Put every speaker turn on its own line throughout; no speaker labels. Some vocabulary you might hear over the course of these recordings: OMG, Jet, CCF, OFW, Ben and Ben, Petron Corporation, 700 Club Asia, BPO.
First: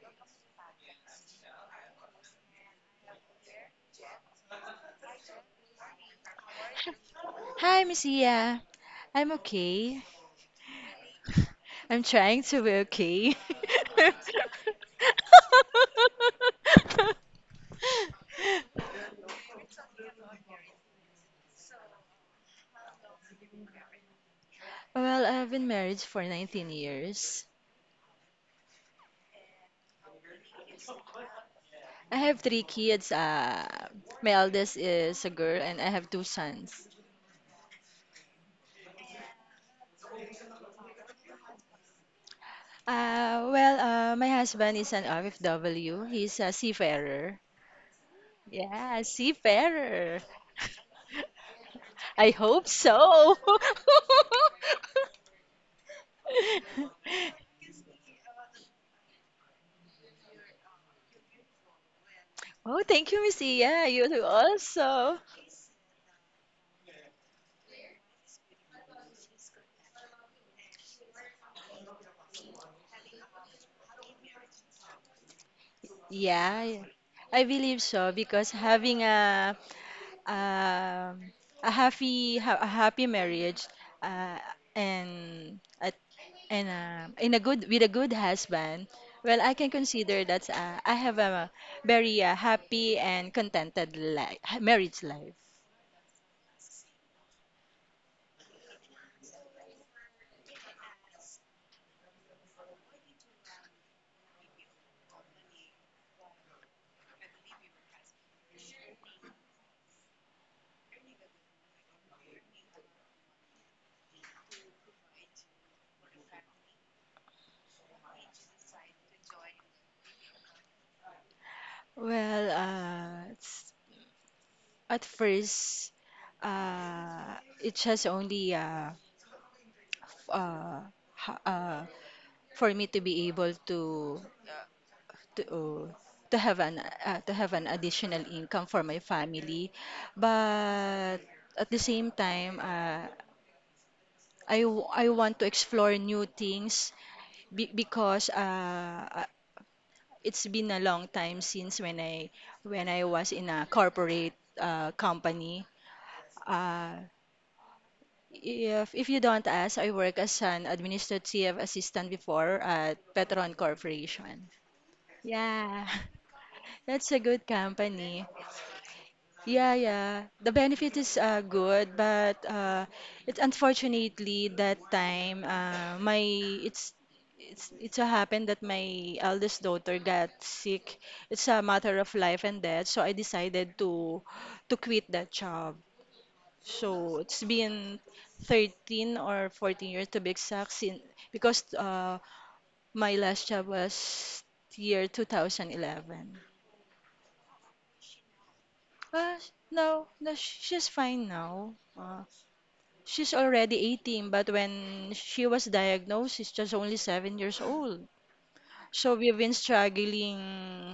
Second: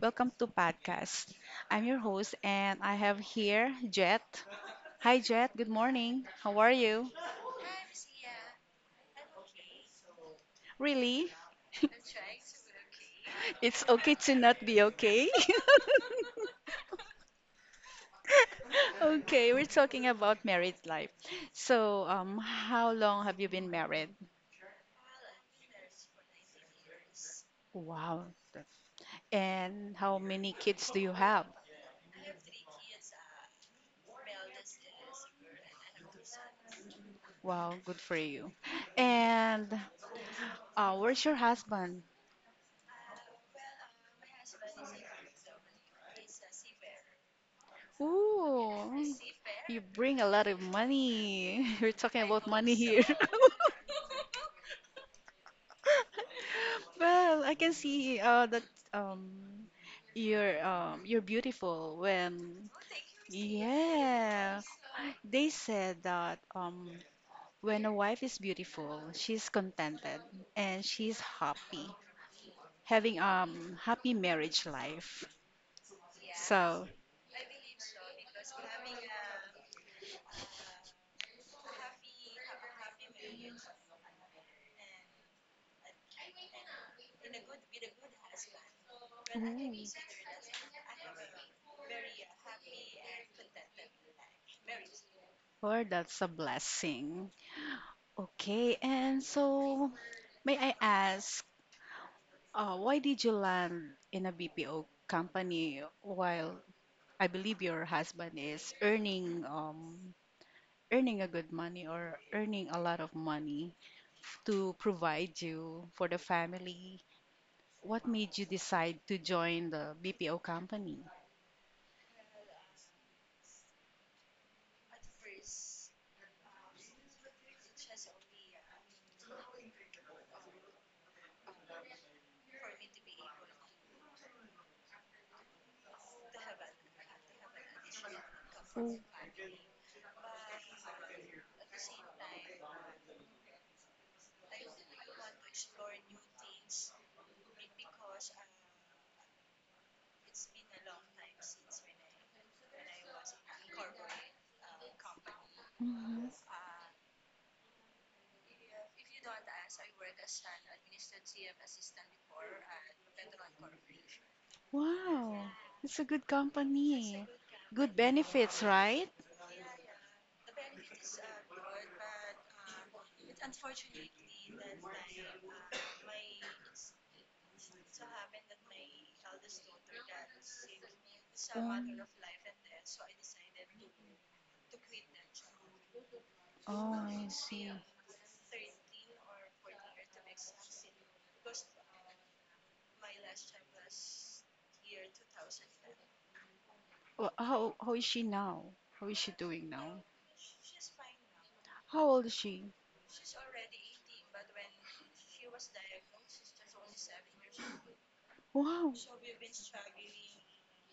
Welcome to podcast. I'm your host, and I have here Jet. Hi, Jet. Good morning. How are you?
Hi, Miss Iya. I'm okay.
Really?
I'm trying to be okay.
It's okay to not be okay. Okay, we're talking about married life. So, how long have you been married?
Well, I've been married for 19 years.
Wow. And how many kids do you have?
I have three kids. My eldest is a girl, and I have two sons.
Wow, good for you. And where's your husband?
Well, my husband is an OFW. He's a seafarer.
Ooh,
Yeah,
you
seafarer.
bring a lot of money. We're talking
I
about
hope
money here.
so.
Well, I can see that um, you're beautiful when
Oh, thank you, Missy. Yeah, you do
yeah.
also.
They said that when a wife is beautiful, she's contented and she's happy, having happy marriage life.
Yeah, yeah.
So,
I believe so because having um, a happy marriage uh, and a, and in a good with a good husband, well, I can
ooh,
consider that I have a very happy and contented life, marriage life.
Lord, that's a blessing. Okay, and so may I ask, why did you land in a BPO company while I believe your husband is earning earning a good money or earning a lot of money to provide you for the family? What made you decide to join the BPO company?
Well, uh, it's- at first, uh, it has only f- uh, ha- uh, for me to be able to uh, to have an additional income for my
Hmm.
family. But at the same time, I want to explore new things because it's been a long time since when I was in a corporate company. uh, if you don't ask, I work as an administrative assistant before at Petron Corporation.
Wow,
Yeah.
it's a good
That's a
company.
good
Good
company.
benefits, right?
Yeah, yeah. The benefit is good, but it's unfortunately that time, my it's so happened that my eldest daughter got sick. It's a
Um,
matter of life and death, so I decided to quit that job.
oh,
So
I
it's
see.
been 13 or 14 years to be exact, sin because my last job was year 2011.
How is she now? How is she
Uh,
doing now?
no, no, she's fine now.
How old is she?
She's already 18, but when she was diagnosed, she's just only 7 years old.
Wow.
So we've been struggling,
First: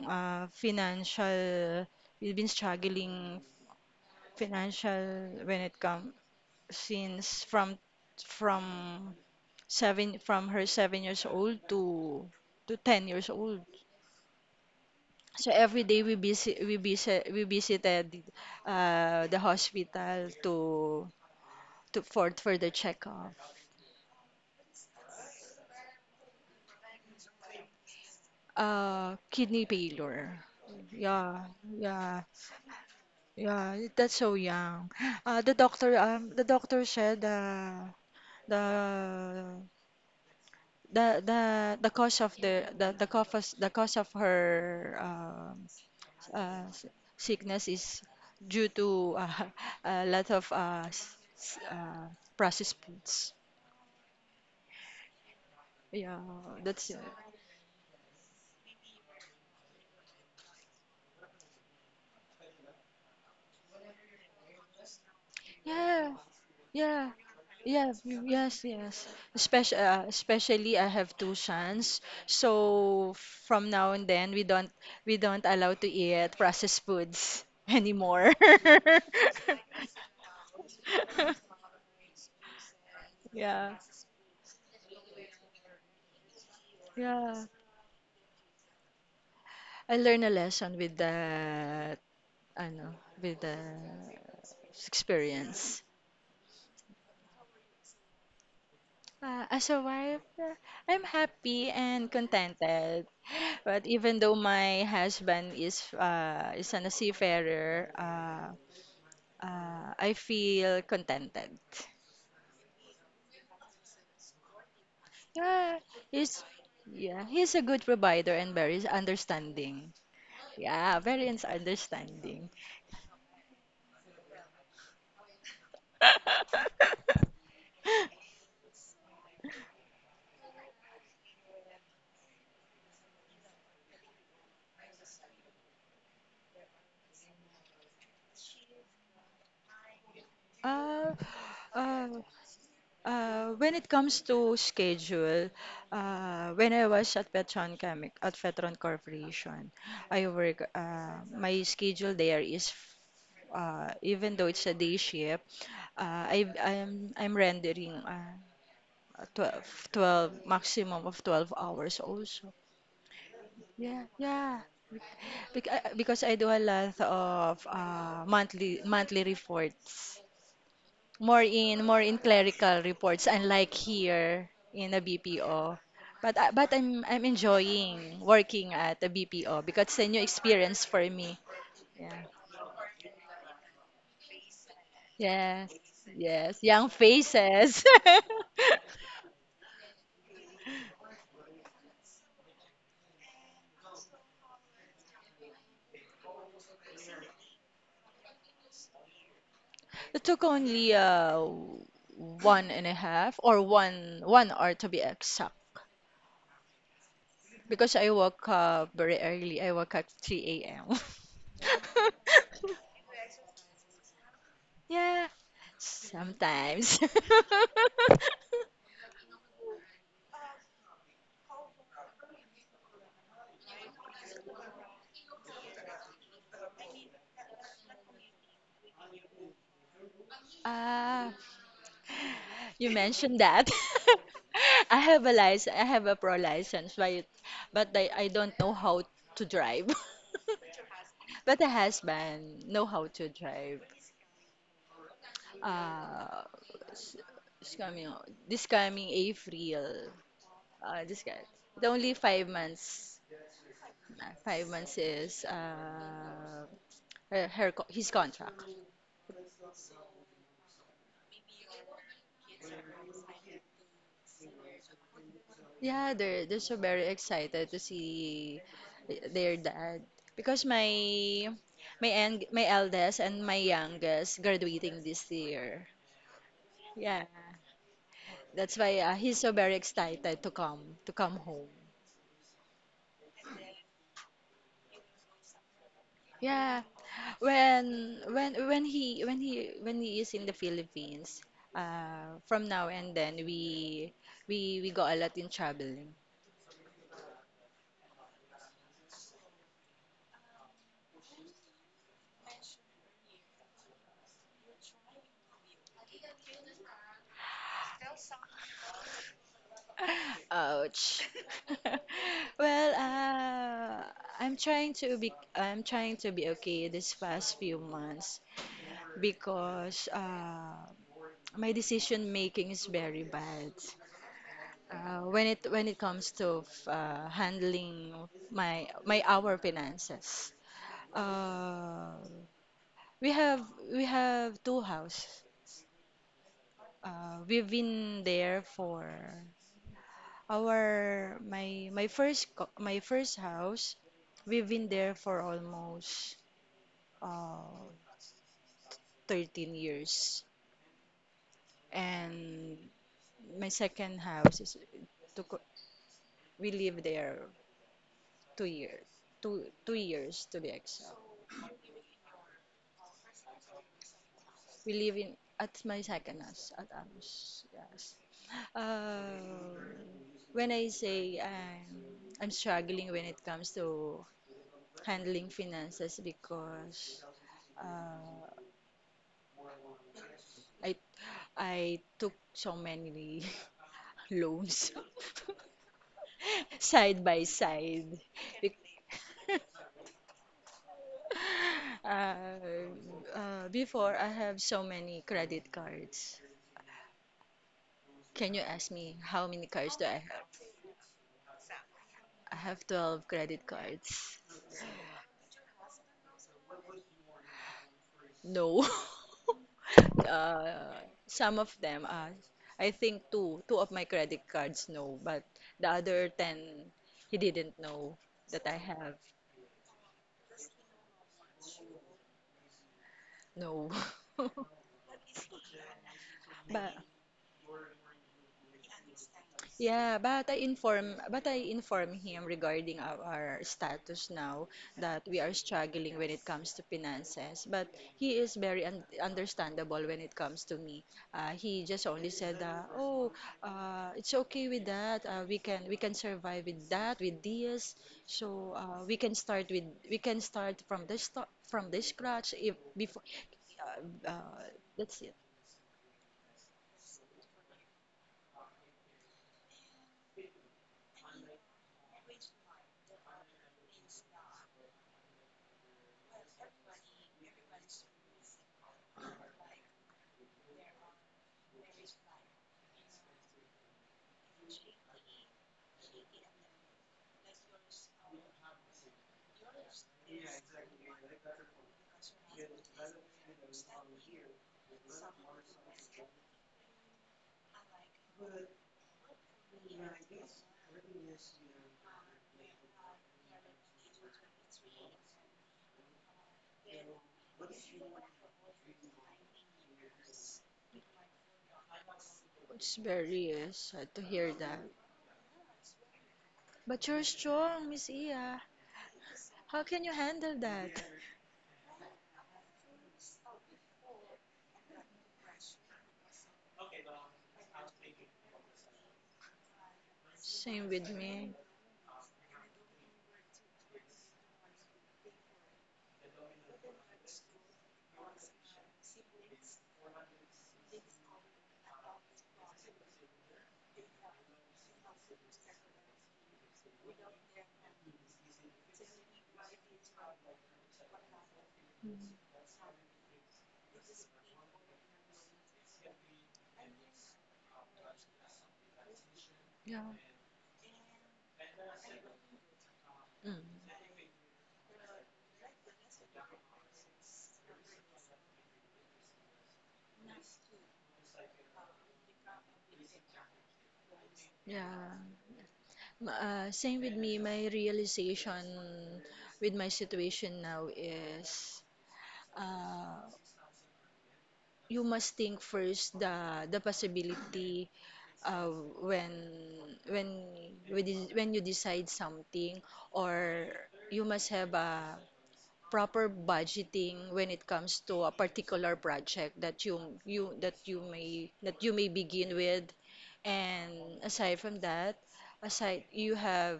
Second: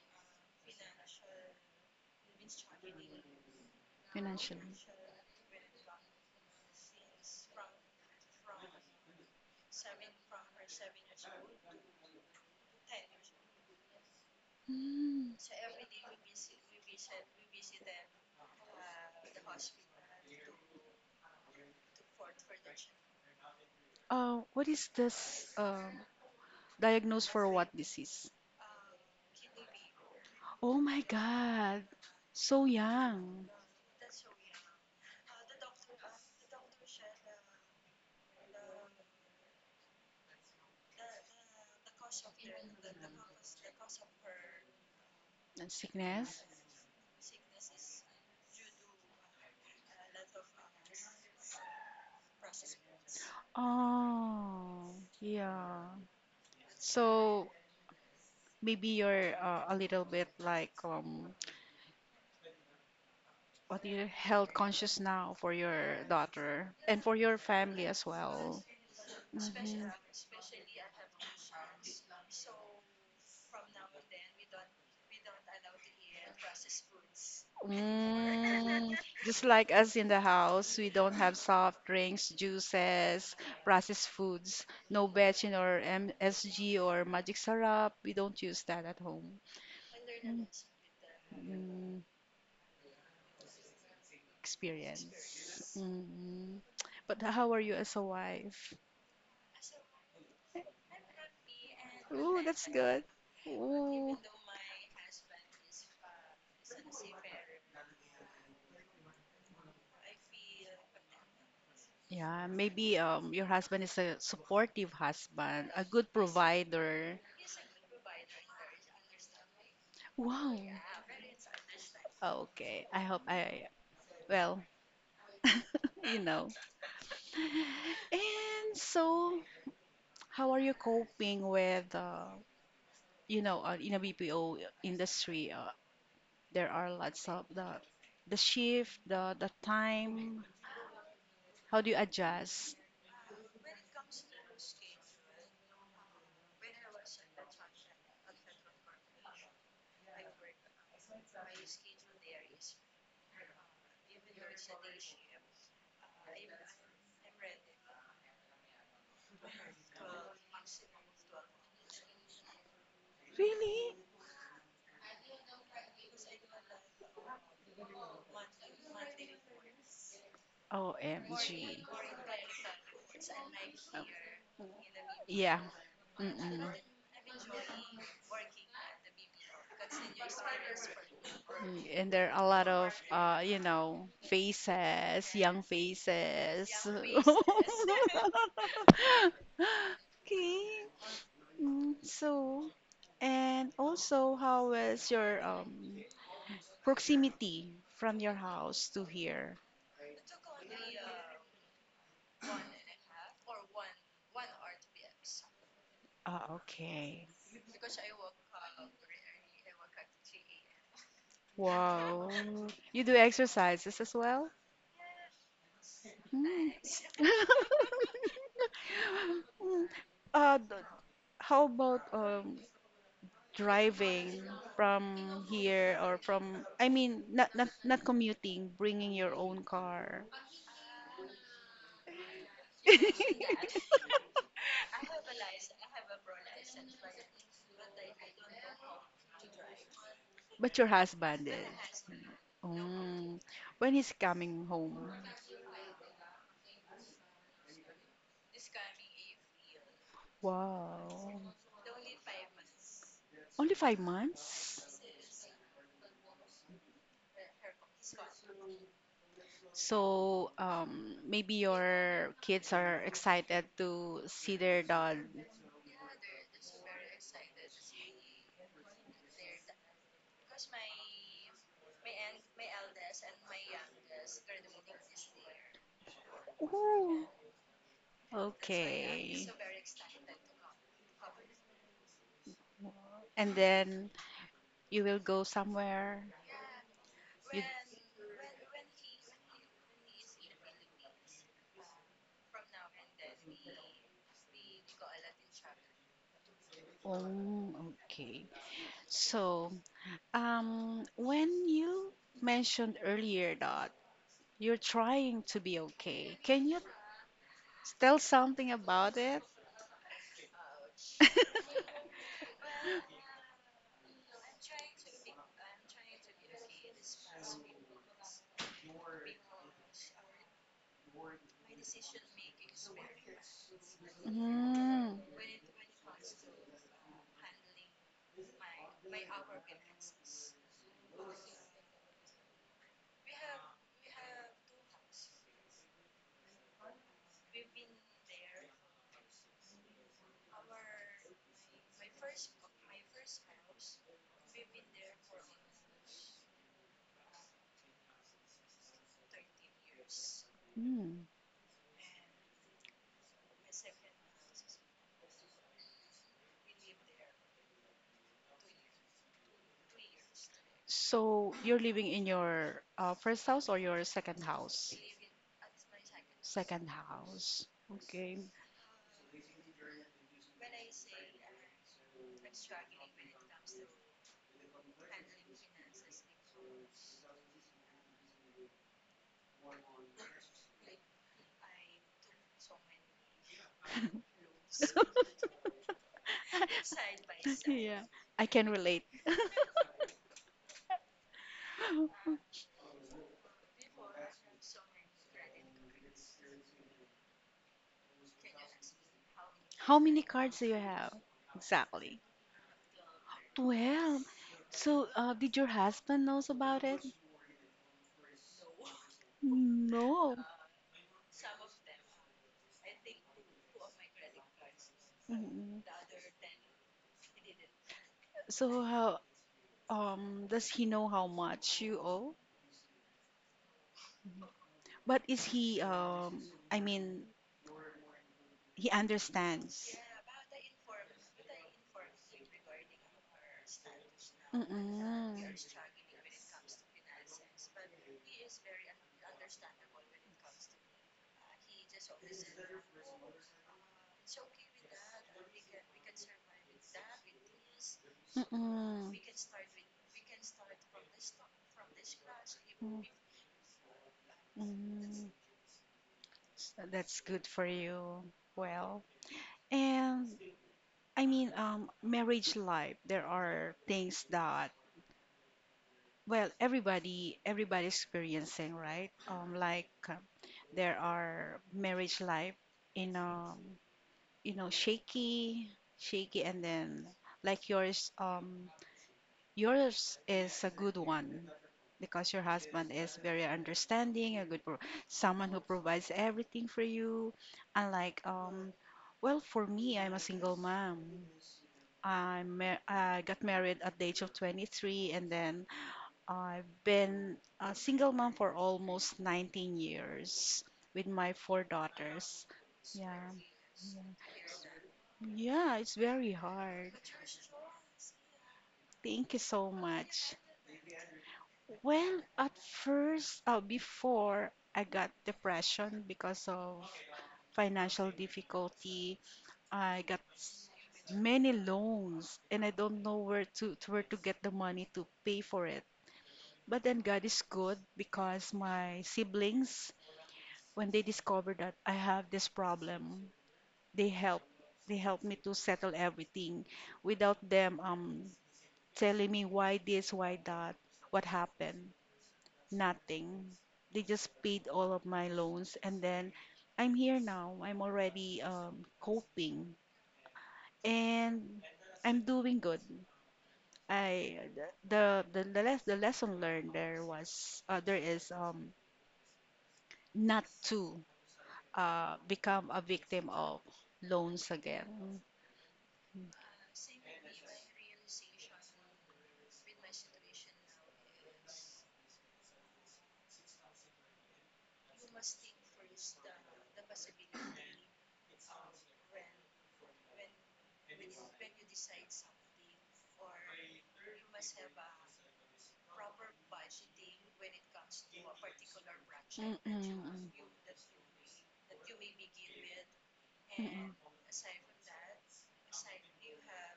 financial. We've been struggling
Financially.
Financial when it comes, since from seven, from her 7 years old to 10 years old.
Mm.
So every day we visited the hospital to, for the checkup.
What is this? Diagnosed for what disease?
Kidney failure.
Oh my
Yeah,
God.
yeah,
So young.
yeah. That's so young. The doctor said, the the cause of the cause of her
And sickness?
uh, s- sickness is due to, a lot of processed foods.
Oh, yeah.
Yeah, that's it.
So maybe you're a little bit like what you health conscious now for your
Yeah.
daughter and
Yeah,
for your family
yeah,
as well.
yes, yes. Especially,
Mhm.
uh, especially I have two sons, so from now and then we don't allow to eat processed foods anymore.
Mm, just like us in the house, we don't have soft drinks, juices,
Yeah,
processed foods, no betchin or MSG or magic
yeah.
syrup. We don't use that at home.
I learned a
Mm,
lesson with that,
mm,
I know, with the
experience.
experience.
Mm. But how are you as a wife?
As a wife, I'm happy and
Ooh, that's good.
contented. But
Ooh.
even though my husband is an a seafarer, I feel contented.
Yeah, maybe your husband is a supportive husband,
Yeah,
a good
he's
provider.
yeah, he's a good provider and very understanding.
Why?
Yeah, very understanding.
Okay, I hope I, well, you know. And so, how are you coping with, you know, in a BPO industry, there are lots of the shift, the time.
Uh,
How do you
uh,
adjust?
When it comes to schedule, when I was at Petron Chemic at Petron Corporation, I work. My schedule there is, even though it's a day shift, I'm rendering, 12, 12 maximum of 12 hours also.
Really?
Yeah, yeah. Because I do a lot of monthly reports.
OMG.
More in clerical reports, unlike
Oh,
here in a
yeah.
BPO. but I-
Mm-mm.
but I'm enjoying working at a BPO because it's a new experience for me.
And
Yeah,
there are a lot of, you know, faces, young
yes, yes,
faces.
young faces.
Okay. Mm, so, and also, how is your proximity from your house to here?
It took only one and a half or one hour to be exact,
Ah, okay.
because I woke up very early. I woke up 3 a.m.
Wow. You do exercises as well?
Yeah,
Mm.
sometimes.
Mm. Uh, th- how about driving from here or from, I mean, not commuting, bringing your own car.
Ah, you mentioned that. I have a license, I have a pro license, but I don't know how to drive.
But your husband
But the
is.
husband know how to
Mm.
drive.
When he's coming home.
Uh, s- this coming April, this guy,
Wow.
the only 5 months.
Only five
Five
months?
months is, his contract.
So maybe your kids are excited to see their dog.
Yeah, they're so very excited to see their dad because my eldest and my youngest graduating this year. Yeah,
Ooh,
that's why he's
okay.
so very excited to come home.
And then you will go somewhere.
Yeah,
You,
when he is in the Philippines, from now and then we go a lot in traveling.
oh, okay. So, when you mentioned earlier that you're trying to be okay, can you tell something about it?
Ouch. Well, I'm trying to be okay this past few months because my decision making is very bad.
Mm,
When it comes to handling my my our finances. Uh, we have we have two houses. We've been there for Our my my first co- My first house, we've been there for almost, uh 13 years.
mm.
And my second house is, to co- we live there 2 years. Two years to be exact.
So you're living in your first house or your second house?
We live in at my second house,
Second
at
house.
house. Yes.
Okay.
Uh, when I say I'm struggling when it comes to handling finances because uh, I I took so many loans side by
Yeah,
side.
I can
Bec-
relate.
Uh, Before I have so many credit cards. Can you ask me how many cards
How
do I
many
have?
cards do you have? Exactly.
I have 12 credit
Well,
cards.
so did your husband knows about it?
No.
No.
Uh, some of them are, I think two of my credit cards know, but
Mm.
the other 10, he didn't know that I
So how
have.
does he know how much you owe?
No.
But is he I
Ba
mean he understands.
Yeah, but I inform him regarding our status now, that
Mm-mm.
we are struggling when it comes to finances. But he is very un understandable when it comes to me. He just only said, "Oh, it's okay with that. We can survive with that, with this. So, we can start from the scratch if
Mm-mm.
before, uh, uh, that's
Mm-mm.
it."
That's good for you. Well, and I mean, marriage life, there are things that, well, everybody experiencing, right? Like there are marriage life in you know, shaky, and then like yours, yours is a good one because your husband is very understanding, a good someone who provides everything for you. Unlike, well, for me, I'm a single mom. I got married at the age of 23, and then I've been a single mom for almost 19 years with my four daughters.
It's
Yeah,
very, sad to hear that.
yeah, it's very hard.
But you're strong, Miss Iya.
Thank you so
How can you
much.
handle that?
Well, at first, before I got depression because of financial difficulty, I got
Same with
many
me.
loans and I don't know where to, where to get the money to pay for it. But then God is good because my siblings, when they discovered that I have this problem, they help they help me to settle everything without them telling me why this, why that, what happened.
Mm,
Nothing. They just paid all of my loans and then I'm here now. I'm already coping
yeah.
and I'm doing good.
Mm.
I the, les- the lesson learned there was there is not to become a victim of loans
Yeah.
again.
Same with me. My realization with my situation now is, uh, you must think first the possibility. uh, when when when you when you decide something, or you must have a proper budgeting when it comes to a particular project
Mm,
that
mm,
you
mm.
you that you may begin with. And
Mm,
aside from that, aside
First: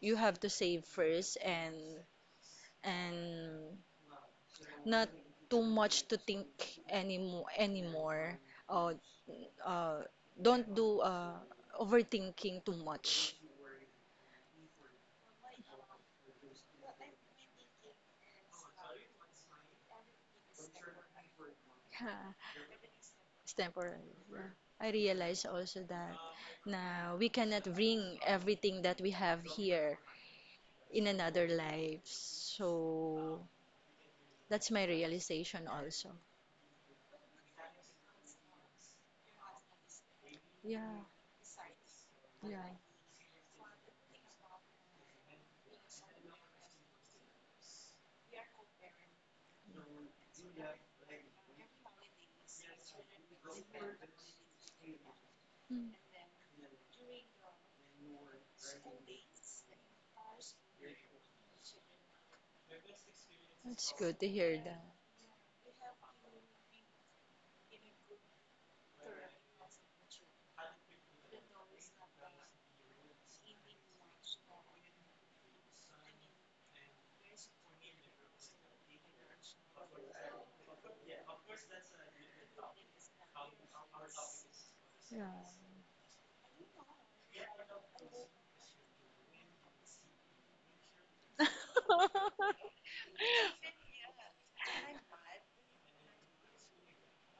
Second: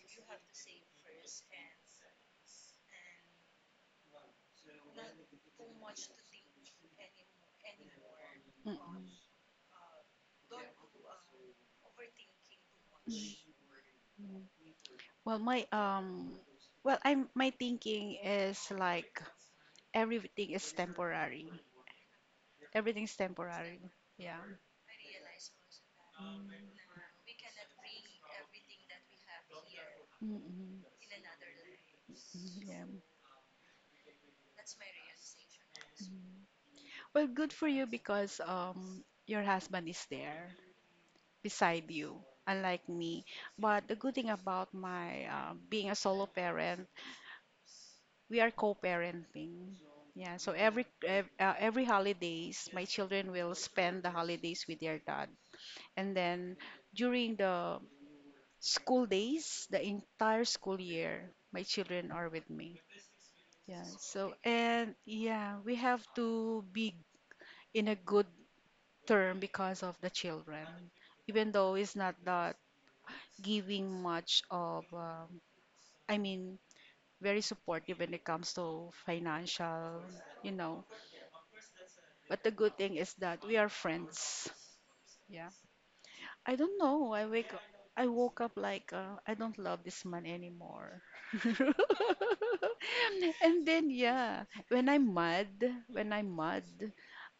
you have to save first. And and not too much to think, anymore, uh, uh, don't do
mm,
overthinking too much.
mm, mm. Well, my well, I'm my thinking is like everything is temporary.
Yeah,
Everything's
it's
temporary.
temporary.
Yeah.
I realize also that na we cannot bring everything that we have here
Mm-mm.
in another life.
Yeah.
So that's my realization also.
Mhm. Well, good for you because your husband is there
Yeah,
beside you,
yeah.
unlike me. But the good thing about my being a solo parent, we are co-parenting. Yeah, so every every holidays, my children will spend the holidays with their dad.
Mm.
And then during the school days, the entire school year, my children are with me. Yeah.
That's good to
So,
hear that.
and yeah, we have to be in a good term because of the children, even though it's not that giving much of, I mean, very supportive when it comes to financial, you know. But the good thing is that we are friends.
Yeah.
Yeah. I don't know. I woke up like I don't love this man anymore. And then yeah, when I'm mad,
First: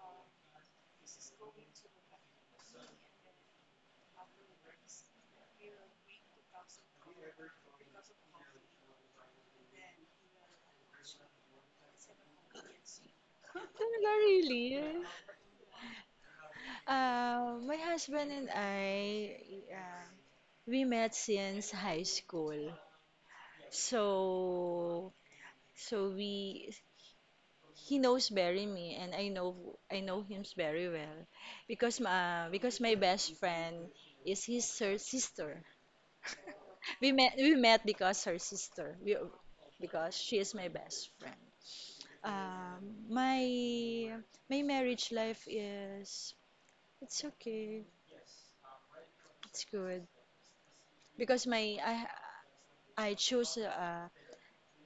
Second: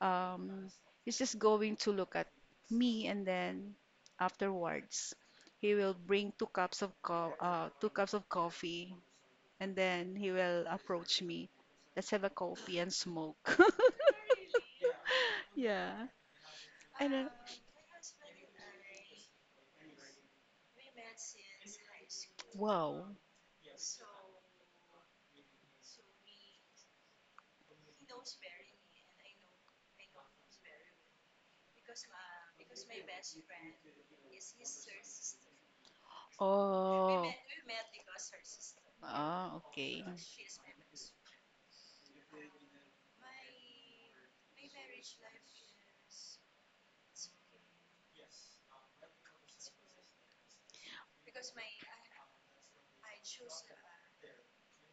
um, he's just going to look at me, and then afterwards, he will bring two cups of coffee, and then he will approach me. Let's have a coffee and smoke.
Talaga, really.
Yeah, and then
My husband and I, uh, we met since high school.
wow,
So, so we He knows very me, and I know him very well because my best friend is his her sister. we
oh,
met we met because her sister we,
oh, okay.
because she is my best friend. Um, my my marriage life is, it's okay, it's good because my I choose uh,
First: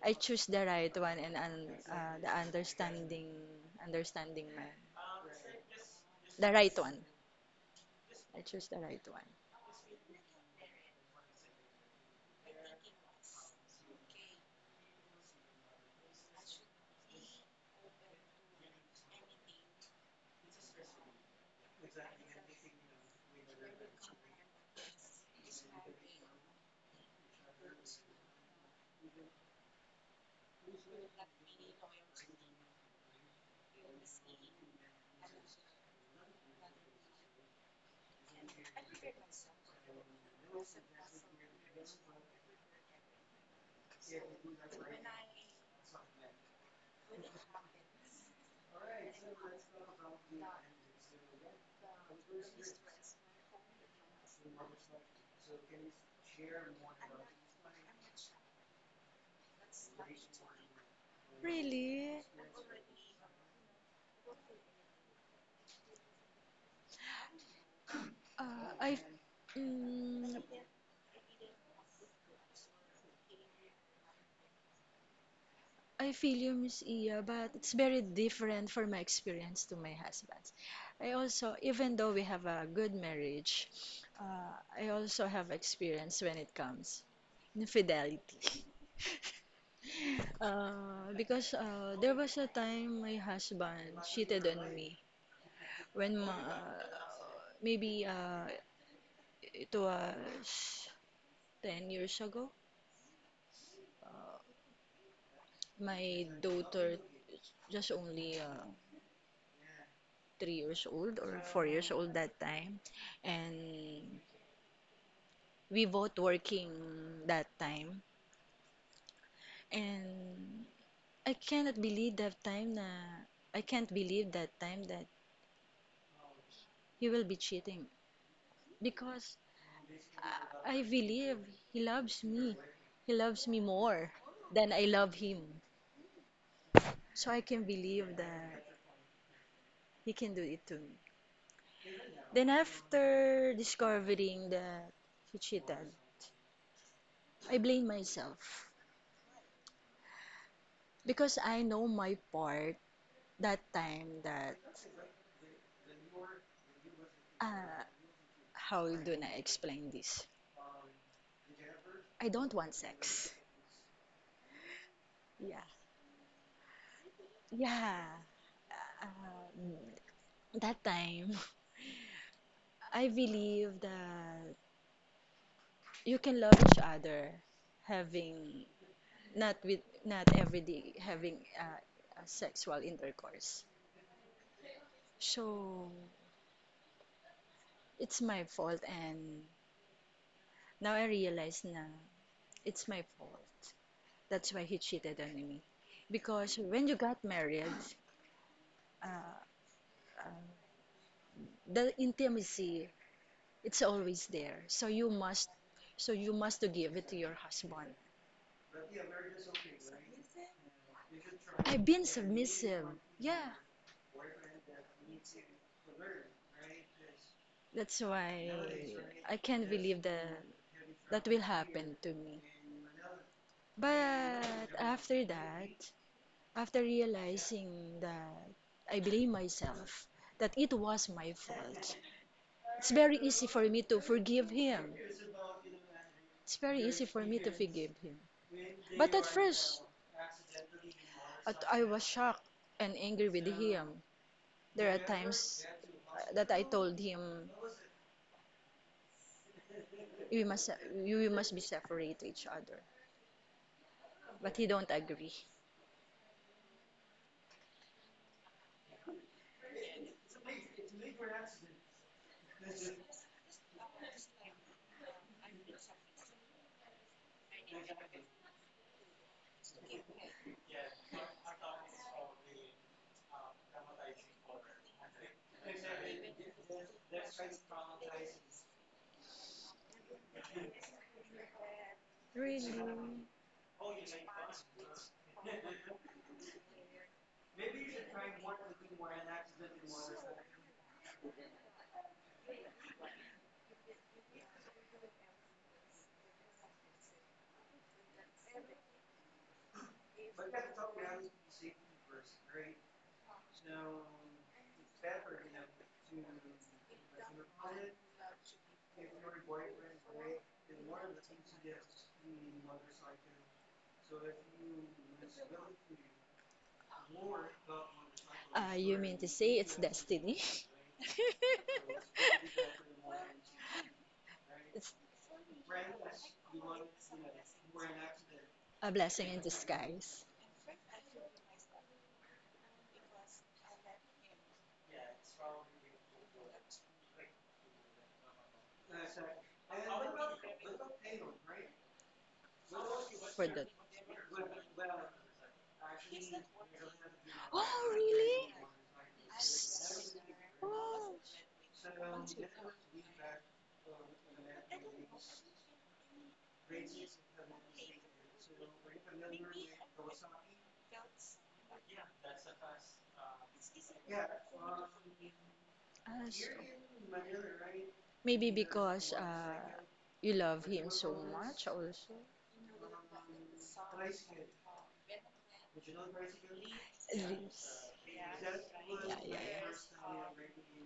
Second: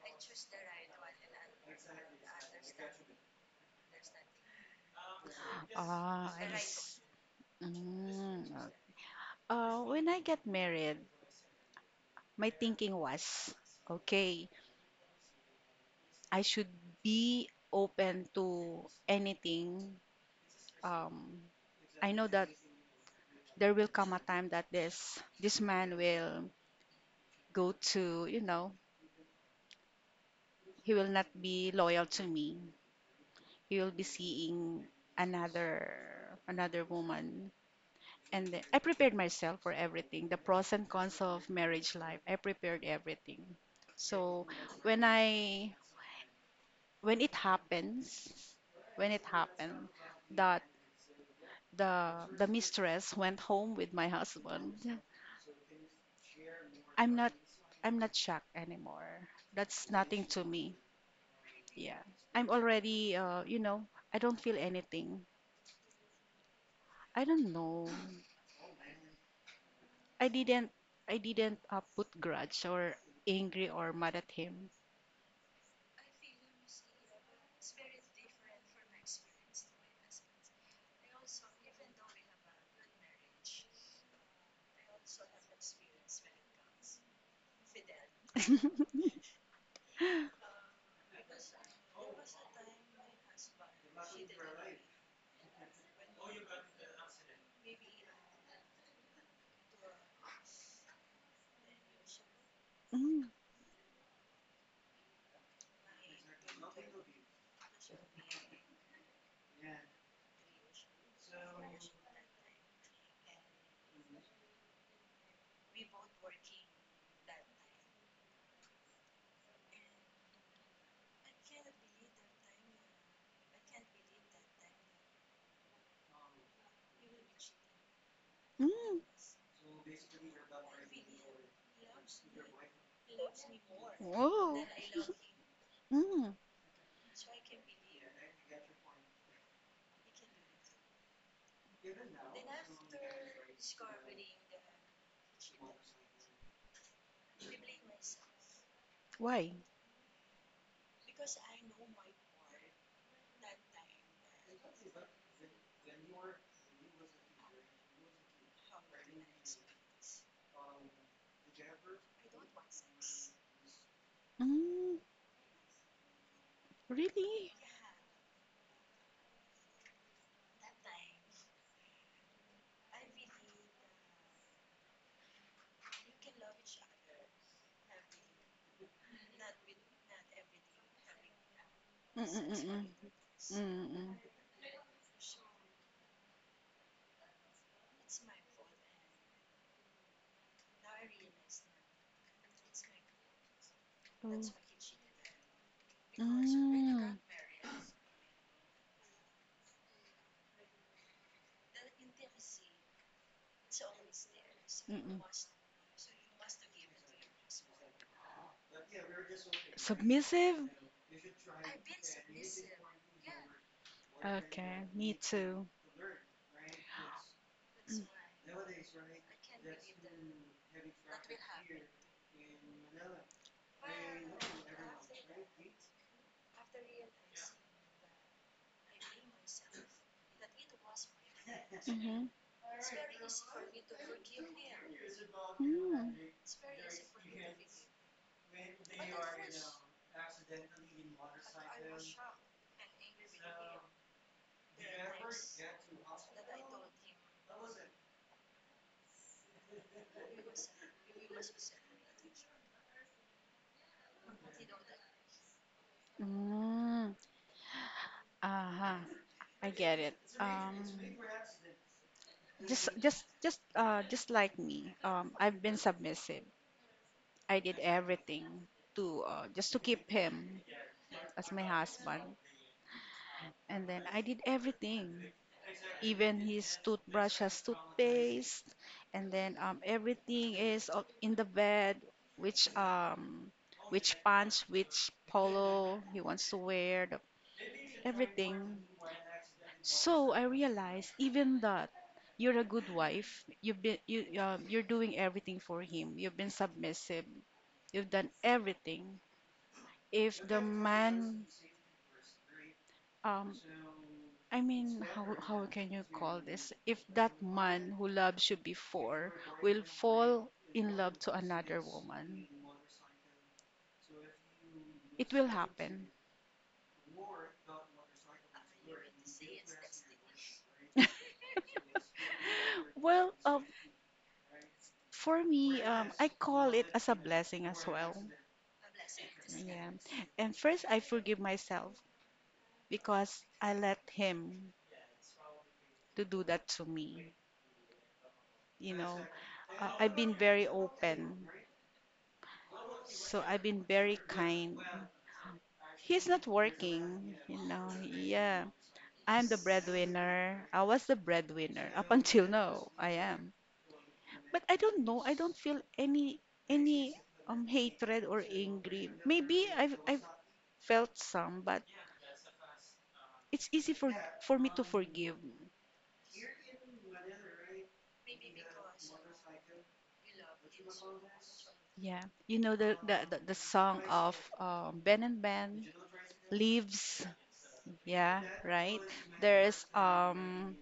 I choose the right one, and the understanding, man,
Ah,
the
I
right one.
see.
I
Mm,
choose the right one.
when I get married, my thinking was, okay, I should be open to anything. Um, I know that there will come a time that this man will go to, you know, he will not be loyal to me. He will be seeing another another woman. And then I prepared myself for everything, the pros and cons of marriage life. I prepared everything. So when I when it happens, when it happened that the the mistress went home with my husband, I'm not I'm not shocked anymore. That's nothing to me. Yeah.
Really.
I'm already you know, I don't feel anything. I don't know.
uh, I mm,
I didn't I didn't put grudge or angry or mad at him.
I feel you, Miss Iya, but it's very different for my experience to my husband's. I also, even though we have a good marriage, I also have experience when it comes infidelity. Because, there was a time my husband cheated on me, when ma- uh, maybe, it was 10 years ago.
Mm,
My daughter just only, 3 years old or 4 years old that time, and we both working that time, and I cannot believe that time na I can't believe that time, that he will be cheating
mm.
because I believe he loves me, he loves me more
Whoa.
than I love him,
Mm,
so I can believe that he can do it to me. Then after discovering that he cheated, I blame myself
why?
because I know my part that time, that, uh, how do I explain this? I don't want sex.
Mm,
Yeah,
really?
yeah. Um, that time, I believe that you can love each other, having not with not every day having,
Mm,
a sexual
mm, mm,
intercourse.
mm,
So it's my fault, and now I realize na it's my fault.
mm,
That's why he cheated on me.
mm,
Because when you
mm,
got married, the intimacy, it's always there. So
mm, mm.
you must to give it to your husband.
Submissive?
I've been submissive. Yeah,
Okay, me too.
that's why I can't believe that that will happen to me. But after that, after realizing that I blame myself, that it was my fault,
Mm-hmm.
it's very easy for me to forgive him.
Mm.
It's very easy for me to forgive him. But at first, I was shocked and angry with him. There are times, that I told him, we must be separate to each other," but he don't agree.
Mm. Uh-huh. I get it. Just like me. I've been submissive. I did everything to just to keep him as my husband. And then I did everything, even his toothbrush has toothpaste, and then everything is up in the bed, which
Really?
um, which pants, which polo he wants to wear, everything. So I realized even that you're a good wife. You've been you you're doing everything for him. You've been submissive. You've done everything. If the man um I mean how can you call this, if that man who loves you before will fall in love to another woman, it will happen.
You mean to say it's destiny?
Well,
It's
for me, I call it as a blessing as well.
a blessing in
Yeah.
disguise
And first I forgive myself because I let him to do that to me, you know. I've been very open.
for
So I've
the...
been very kind. He's not working, you
Oh,
know.
really?
Yeah. I'm the breadwinner. I was
Oh,
the breadwinner up until now. I am. But I don't know. I don't feel any hatred or angry. Maybe I've felt some, but it's easy for me to forgive.
so maybe because, you love him so much, also.
Yeah. You know the song of Ben and Ben, Leaves.
This.
Yeah, right.
Yeah, yeah, yeah.
There's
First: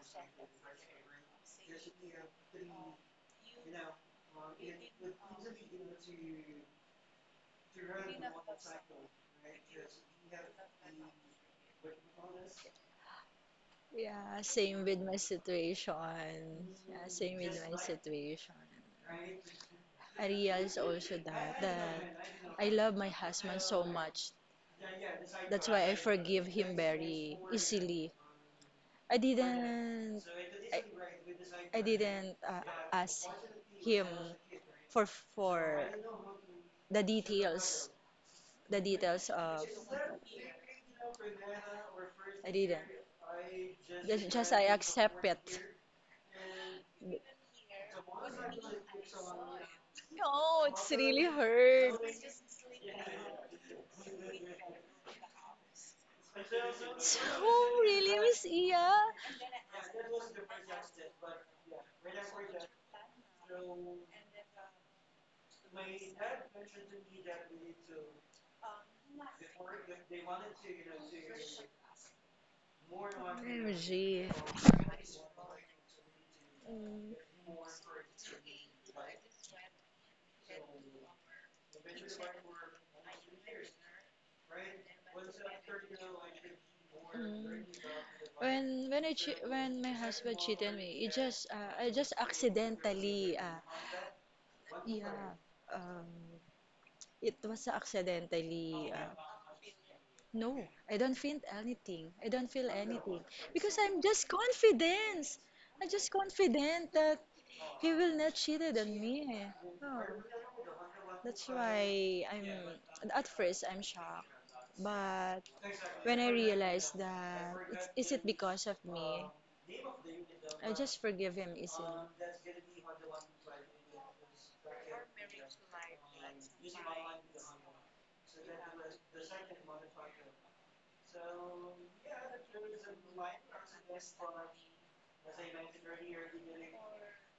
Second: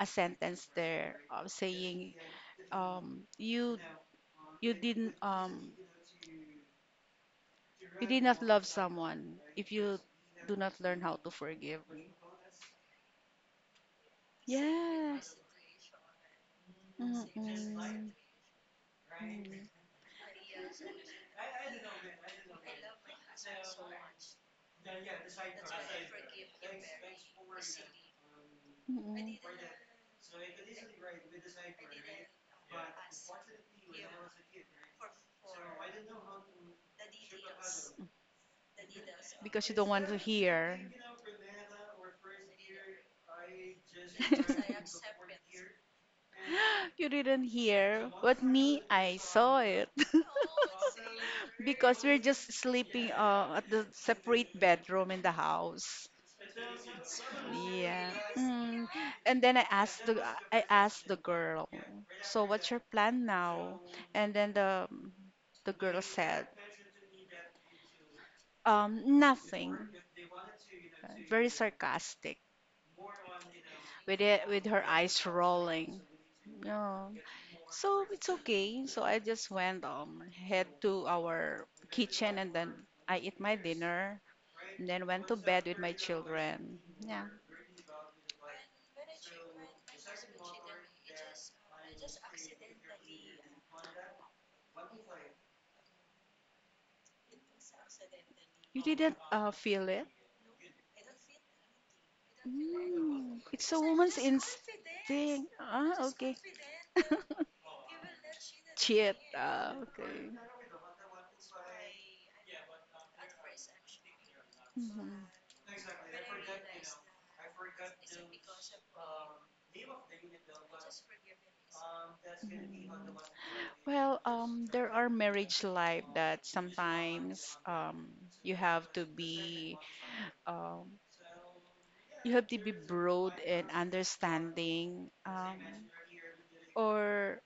a sentence there of saying um you you didn't you did not love someone if you do not learn how to forgive.
Yeah, same with my situation. Yeah, same with my
Mm-mm.
situation. I realized also that I love my husband so much. That's why I forgive him very easily.
Mm, mm,
I
mm.
didn't. I, I didn't, ask him for for the details, the details
Because
of.
you don't want to hear.
I didn't. Just I accept it.
You didn't hear, but me, I saw it.
No, it's really
Because
hurt.
we're just sleeping at the separate bedroom in the house.
So
Yeah.
really, Miss
Mm.
Iya.
And then I asked the girl, so what's your plan now? And then the girl said, nothing. Very sarcastic with
OMG.
it, with her eyes rolling. Yeah.
Mm.
So it's okay. So I just went head to our kitchen and then I eat my dinner and then went to bed with my children. Yeah.
Mm. When when my husband cheated me, it just, I just accidentally, yeah um it was
You
accidentally,
didn't feel it?
no, I don't feel anything
Mm, it's a
because
woman's instinct.
I'm
Ah,
just
okay.
confident that he will not cheated on
Cheat.
me.
Ah,
No.
okay.
That's why I'm At first I'm shocked.
Mm-hmm.
But when I realized that is it because of me, I just forgive him easily.
Well, there are marriage life that sometimes you have to be um, you have to be broad and understanding, or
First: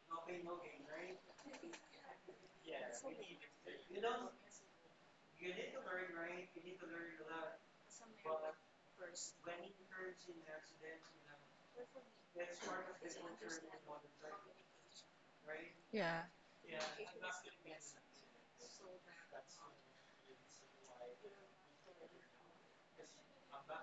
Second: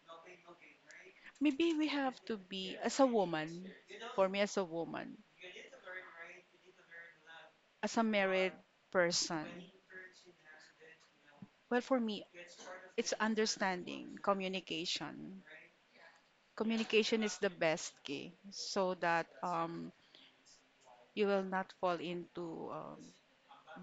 maybe we have to be as a woman. For me, as a woman, as a married person. Well, for me, it's understanding, communication.
Yeah.
Communication is the best key so that you will not fall into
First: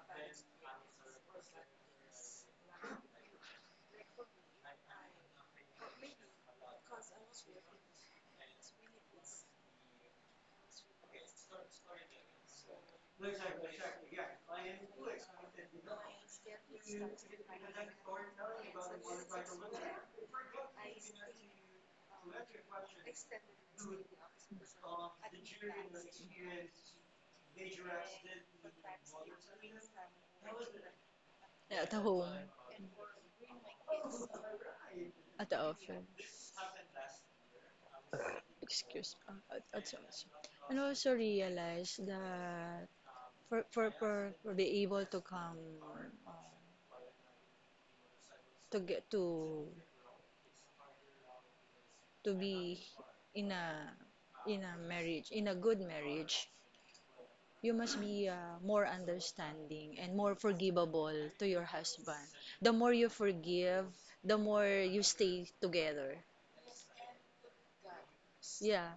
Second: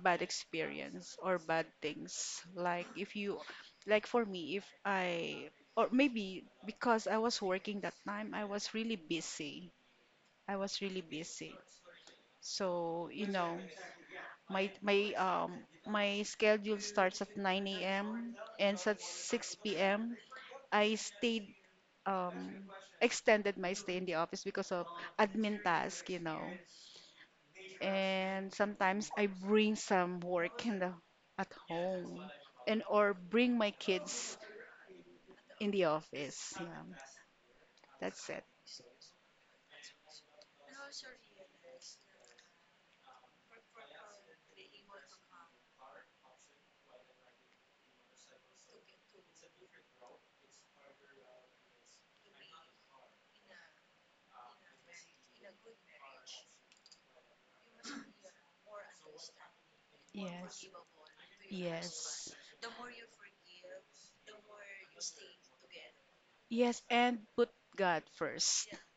bad experience or bad things, like if you, like for me, if I, or maybe because I was working that time, I was really busy, i was really busy so you know, my my schedule starts at 9 a.m ends at 6 p.m. I stayed, um, extended my stay in the office because of admin task, you know. And sometimes I bring some work in the at
Yeah, at home,
home, and or bring my kids
at the
in the
office.
office. Yeah. That's it.
Excuse me, at also. And also realize that for be able to come, uh, to get to be in a in a marriage, in a good marriage, you must be, more understanding and more
Yes.
forgivable to your husband.
Yes.
The more you forgive, the more you stay together.
Yes, and put God first.
Yeah,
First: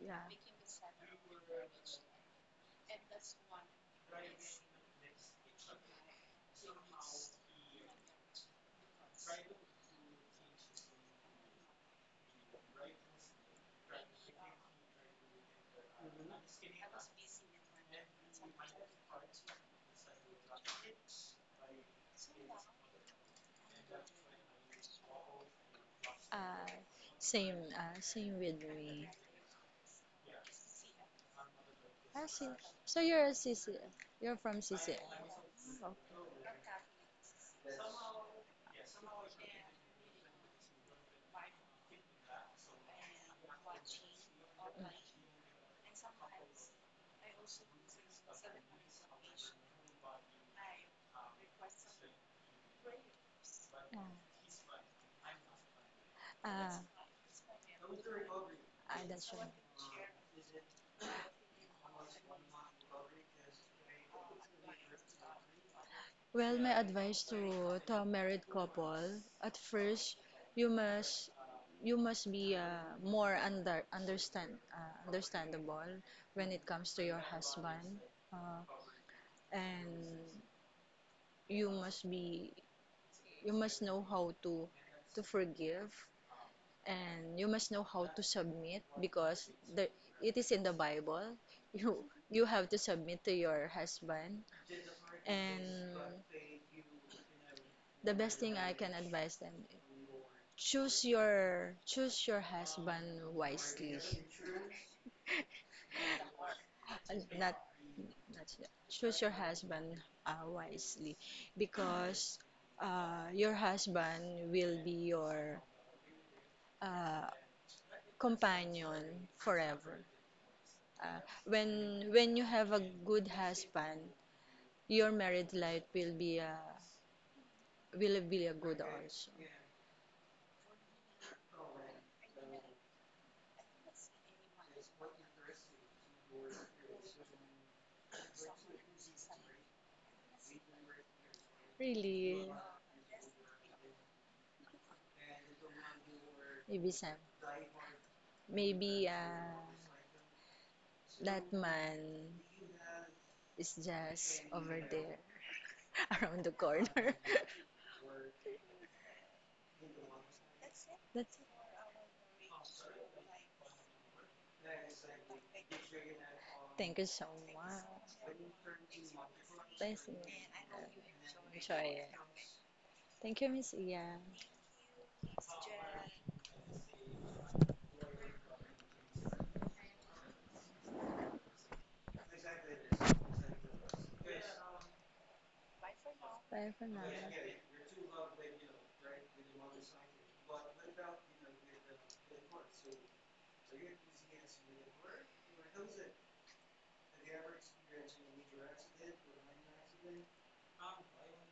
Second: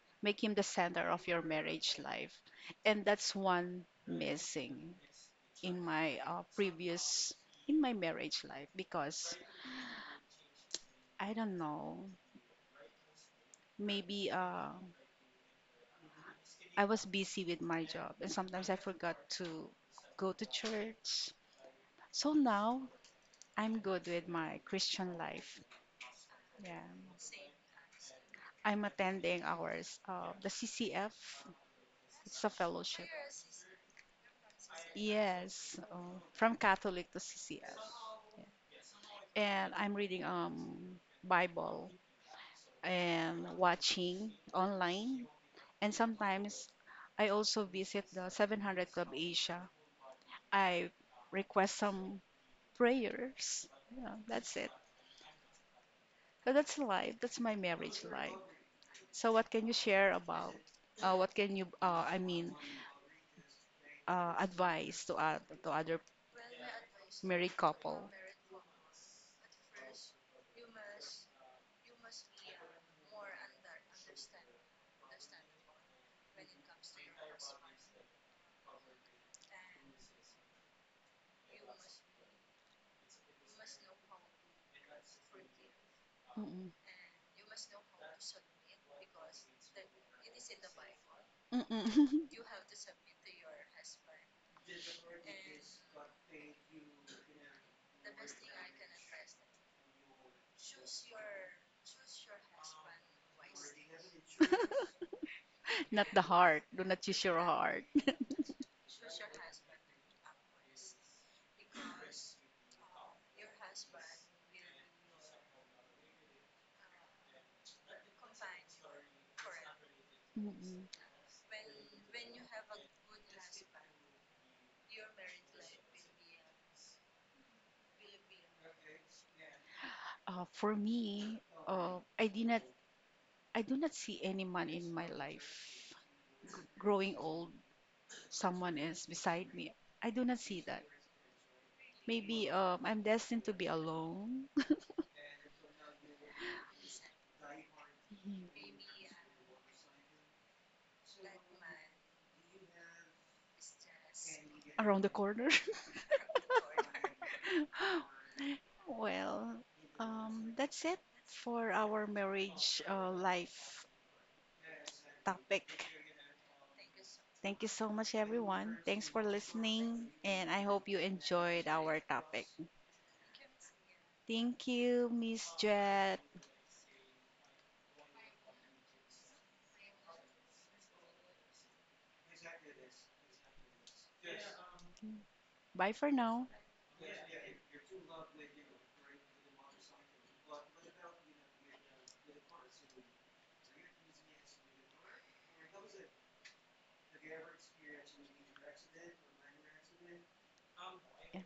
yeah.
Make him the center of your marriage life. And that's one missing in my previous in my marriage life, because I don't know, maybe I was busy with my job and sometimes I forgot to go to church. So now I'm good with my Christian life.
Uh,
Yeah.
Same with
I'm
me.
attending ours, the CCF.
Ah,
It's a
so
fellowship.
you're a CC, you're from C C.
Yes, from Catholic to CCF. And I'm reading Bible and watching online. And sometimes I also visit the 700 Club Asia. I request some prayers.
Ah,
Yeah, that's it. So that's
ah,
life. That's my marriage life.
that's
So
right.
what can you share about? What can you? I mean, advice to other
Well, my advice
married
to
couple.
a married couple: at first, you must you must be, more understandable when it comes to your husband, uh, and you must be you must know how to forgive.
Mm-mm.
And you must know how to submit because the, it is in the Bible. You
Mm-mm.
you have to submit to your husband. And the best thing I can advise them, choose your husband wisely. Uh,
Not the heart. Do not use your
Not,
heart.
not Choose your husband, wisely, because your husband will be your, uh, companion forever.
Mm-mm.
When you have a good husband, your married life will be a good also.
For me, I did not. I do not see any man in my life growing old. Someone is beside me. I do not see that.
Really,
Maybe I'm destined to be alone
Ibisem. Maybe, that man is just over
around the
there,
corner.
around the corner.
Well, that's it
That's it.
for our marriage life topic.
Thank you so
Thank you so much,
much.
everyone. Thanks for
Please,
listening, and I hope you enjoyed
enjoy
our
it.
topic.
Thank you, Miss Iya.
Thank you, Miss Jet. Bye for now.
Bye for now.
Yeah.